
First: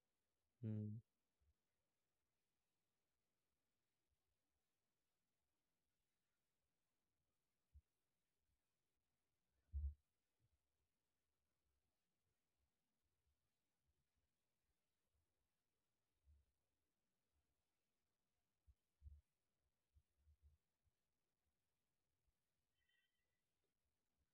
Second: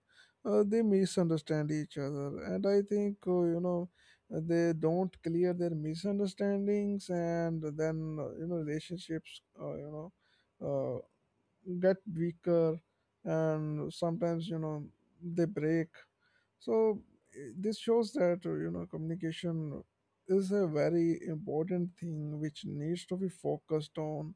[SPEAKER 2] they
[SPEAKER 1] Hmm.
[SPEAKER 2] misunderstand each other. And I think, you know, they don't clear their misunderstandings, and then, you know, relationships, you know, uh, get weaker, and sometimes, you know, they break. So eh, this shows that, you know, communication is a very important thing which needs to be focused on,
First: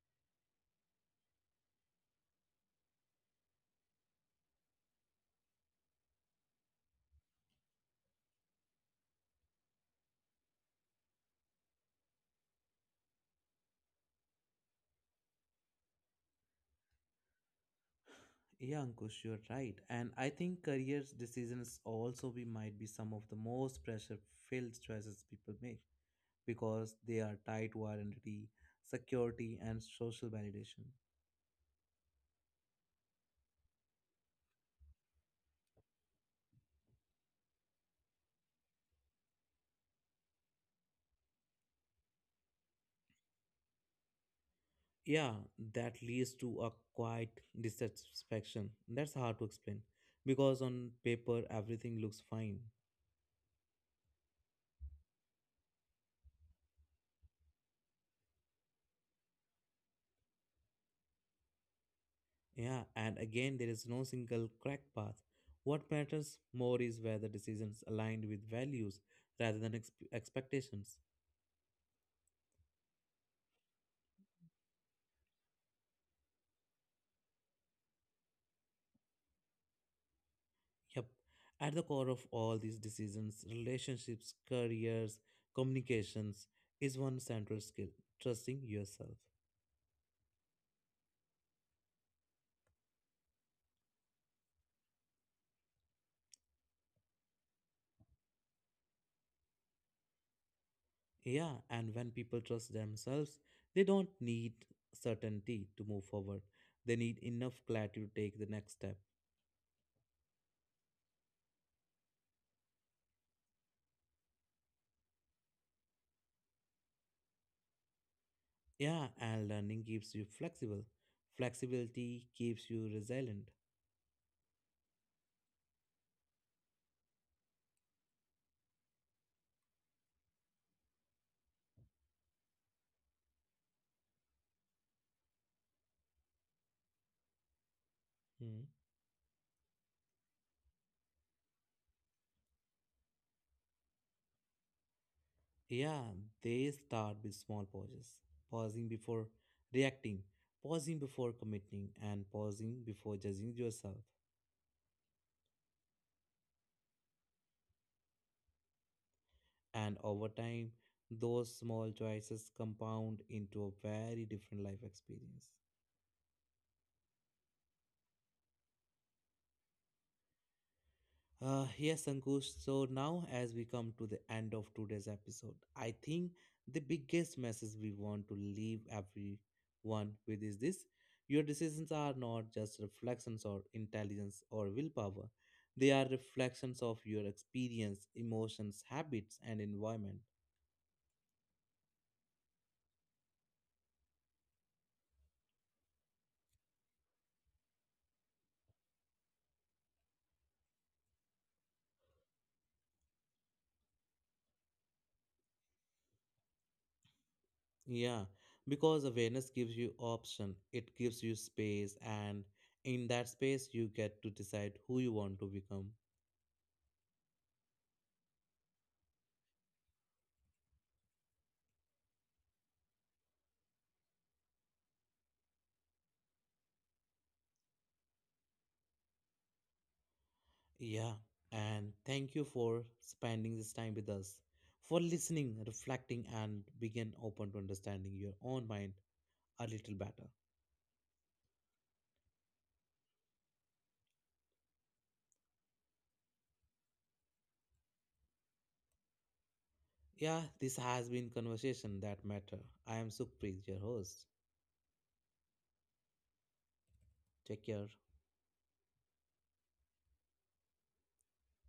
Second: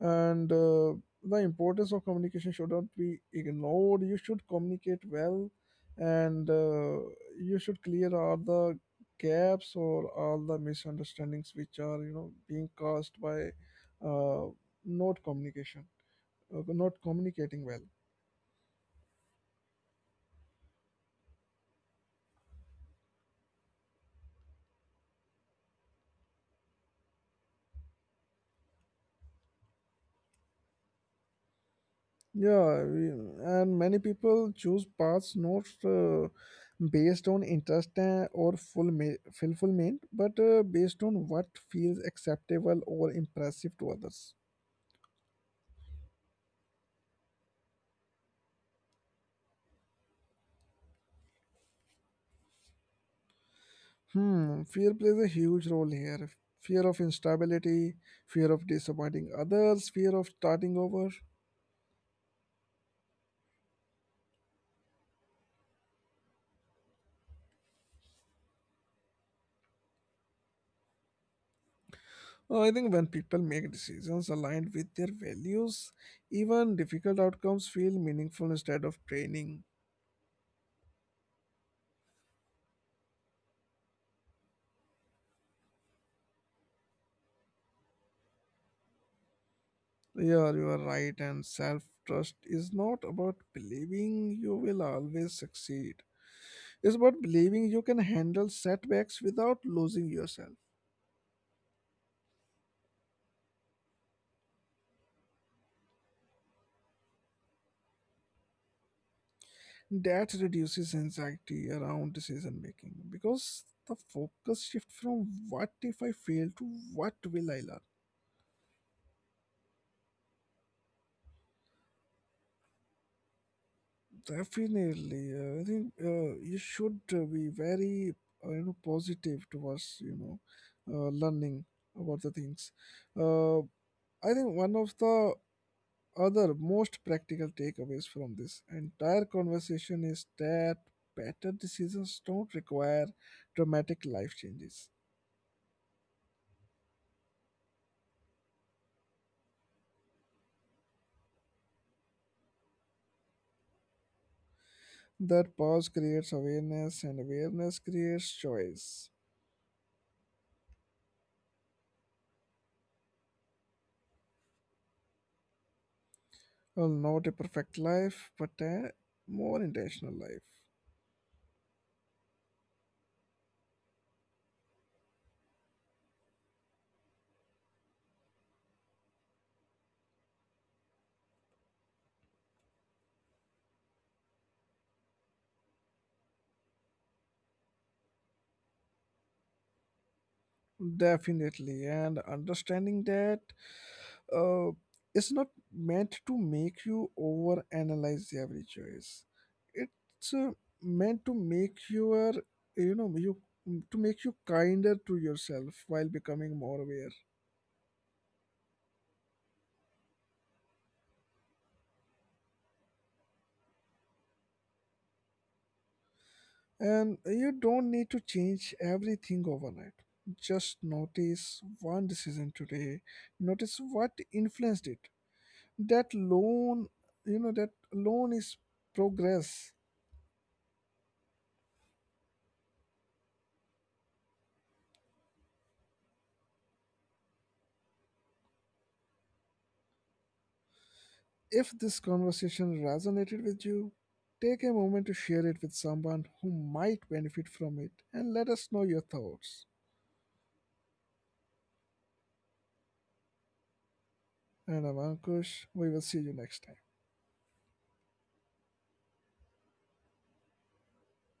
[SPEAKER 2] and the importance of communication should not be ignored. You should communicate well, and you should clear all the gaps or all the misunderstandings which are, you know, being caused by uh, not communication, not communicating well.
[SPEAKER 1] Yeah, Ankush, you're right. And I think career decisions also be might be some of the most pressure filled choices people make because they are tied to identity, security, and social validation.
[SPEAKER 2] Yeah, and many people choose paths not based on interest or fulfillment, but based on what feels acceptable or impressive to others.
[SPEAKER 1] Yeah, that leads to a quiet dissatisfaction. That's hard to explain because on paper everything looks fine.
[SPEAKER 2] Hmm, fear plays a huge role here. Fear of instability, fear of disappointing others, fear of starting over.
[SPEAKER 1] Yeah, and again, there is no single crack path. What matters more is whether decisions aligned with values rather than expectations.
[SPEAKER 2] I think when people make decisions aligned with their values, even difficult outcomes feel meaningful instead of draining.
[SPEAKER 1] Yep. At the core of all these decisions, relationships, careers, communications is one central skill, trusting yourself.
[SPEAKER 2] Yeah, you are right. And self trust is not about believing you will always succeed, it's about believing you can handle setbacks without losing yourself.
[SPEAKER 1] Yeah, and when people trust themselves, they don't need certainty to move forward. They need enough clarity to take the next step.
[SPEAKER 2] That reduces anxiety around decision making because the focus shifts from what if I fail to what will I learn.
[SPEAKER 1] Yeah, and learning keeps you flexible. Flexibility keeps you resilient.
[SPEAKER 2] Definitely, I think you should be very you know positive towards learning about the things. Uh, I think one of the other most practical takeaways from this
[SPEAKER 1] Hmm.
[SPEAKER 2] entire conversation is that better decisions don't require dramatic life changes.
[SPEAKER 1] Yeah, they start with small pauses. Pausing before reacting, pausing before committing, and pausing before judging yourself.
[SPEAKER 2] That pause creates awareness, and awareness creates choice.
[SPEAKER 1] And over time, those small choices compound into a very different life experience.
[SPEAKER 2] Well, not a perfect life, but a more intentional life.
[SPEAKER 1] Yes, Ankush. So now, as we come to the end of today's episode, I think the biggest message we want to leave everyone with is this, your decisions are not just reflections or intelligence or willpower, they are reflections of your experience, emotions, habits, and environment.
[SPEAKER 2] Definitely, and understanding that uh, it's not meant to make you overanalyze every choice. It's meant to you know you make you kinder to yourself while becoming more aware.
[SPEAKER 1] Yeah, because awareness gives you option, it gives you space, and in that space, you get to decide who you want to become.
[SPEAKER 2] And you don't need to change everything overnight. Just notice one decision today. Notice what influenced it. That loan, you know, that loan is progress.
[SPEAKER 1] Yeah, and thank you for spending this time with us, for listening, reflecting, and begin open to understanding your own mind a little better.
[SPEAKER 2] If this conversation resonated with you, take a moment to share it with someone who might benefit from it and let us know your thoughts.
[SPEAKER 1] Yeah, this has been Conversation That Matter. I am Sukhpreet, your host.
[SPEAKER 2] And I'm Ankush. We will see you next time.
[SPEAKER 1] Take care.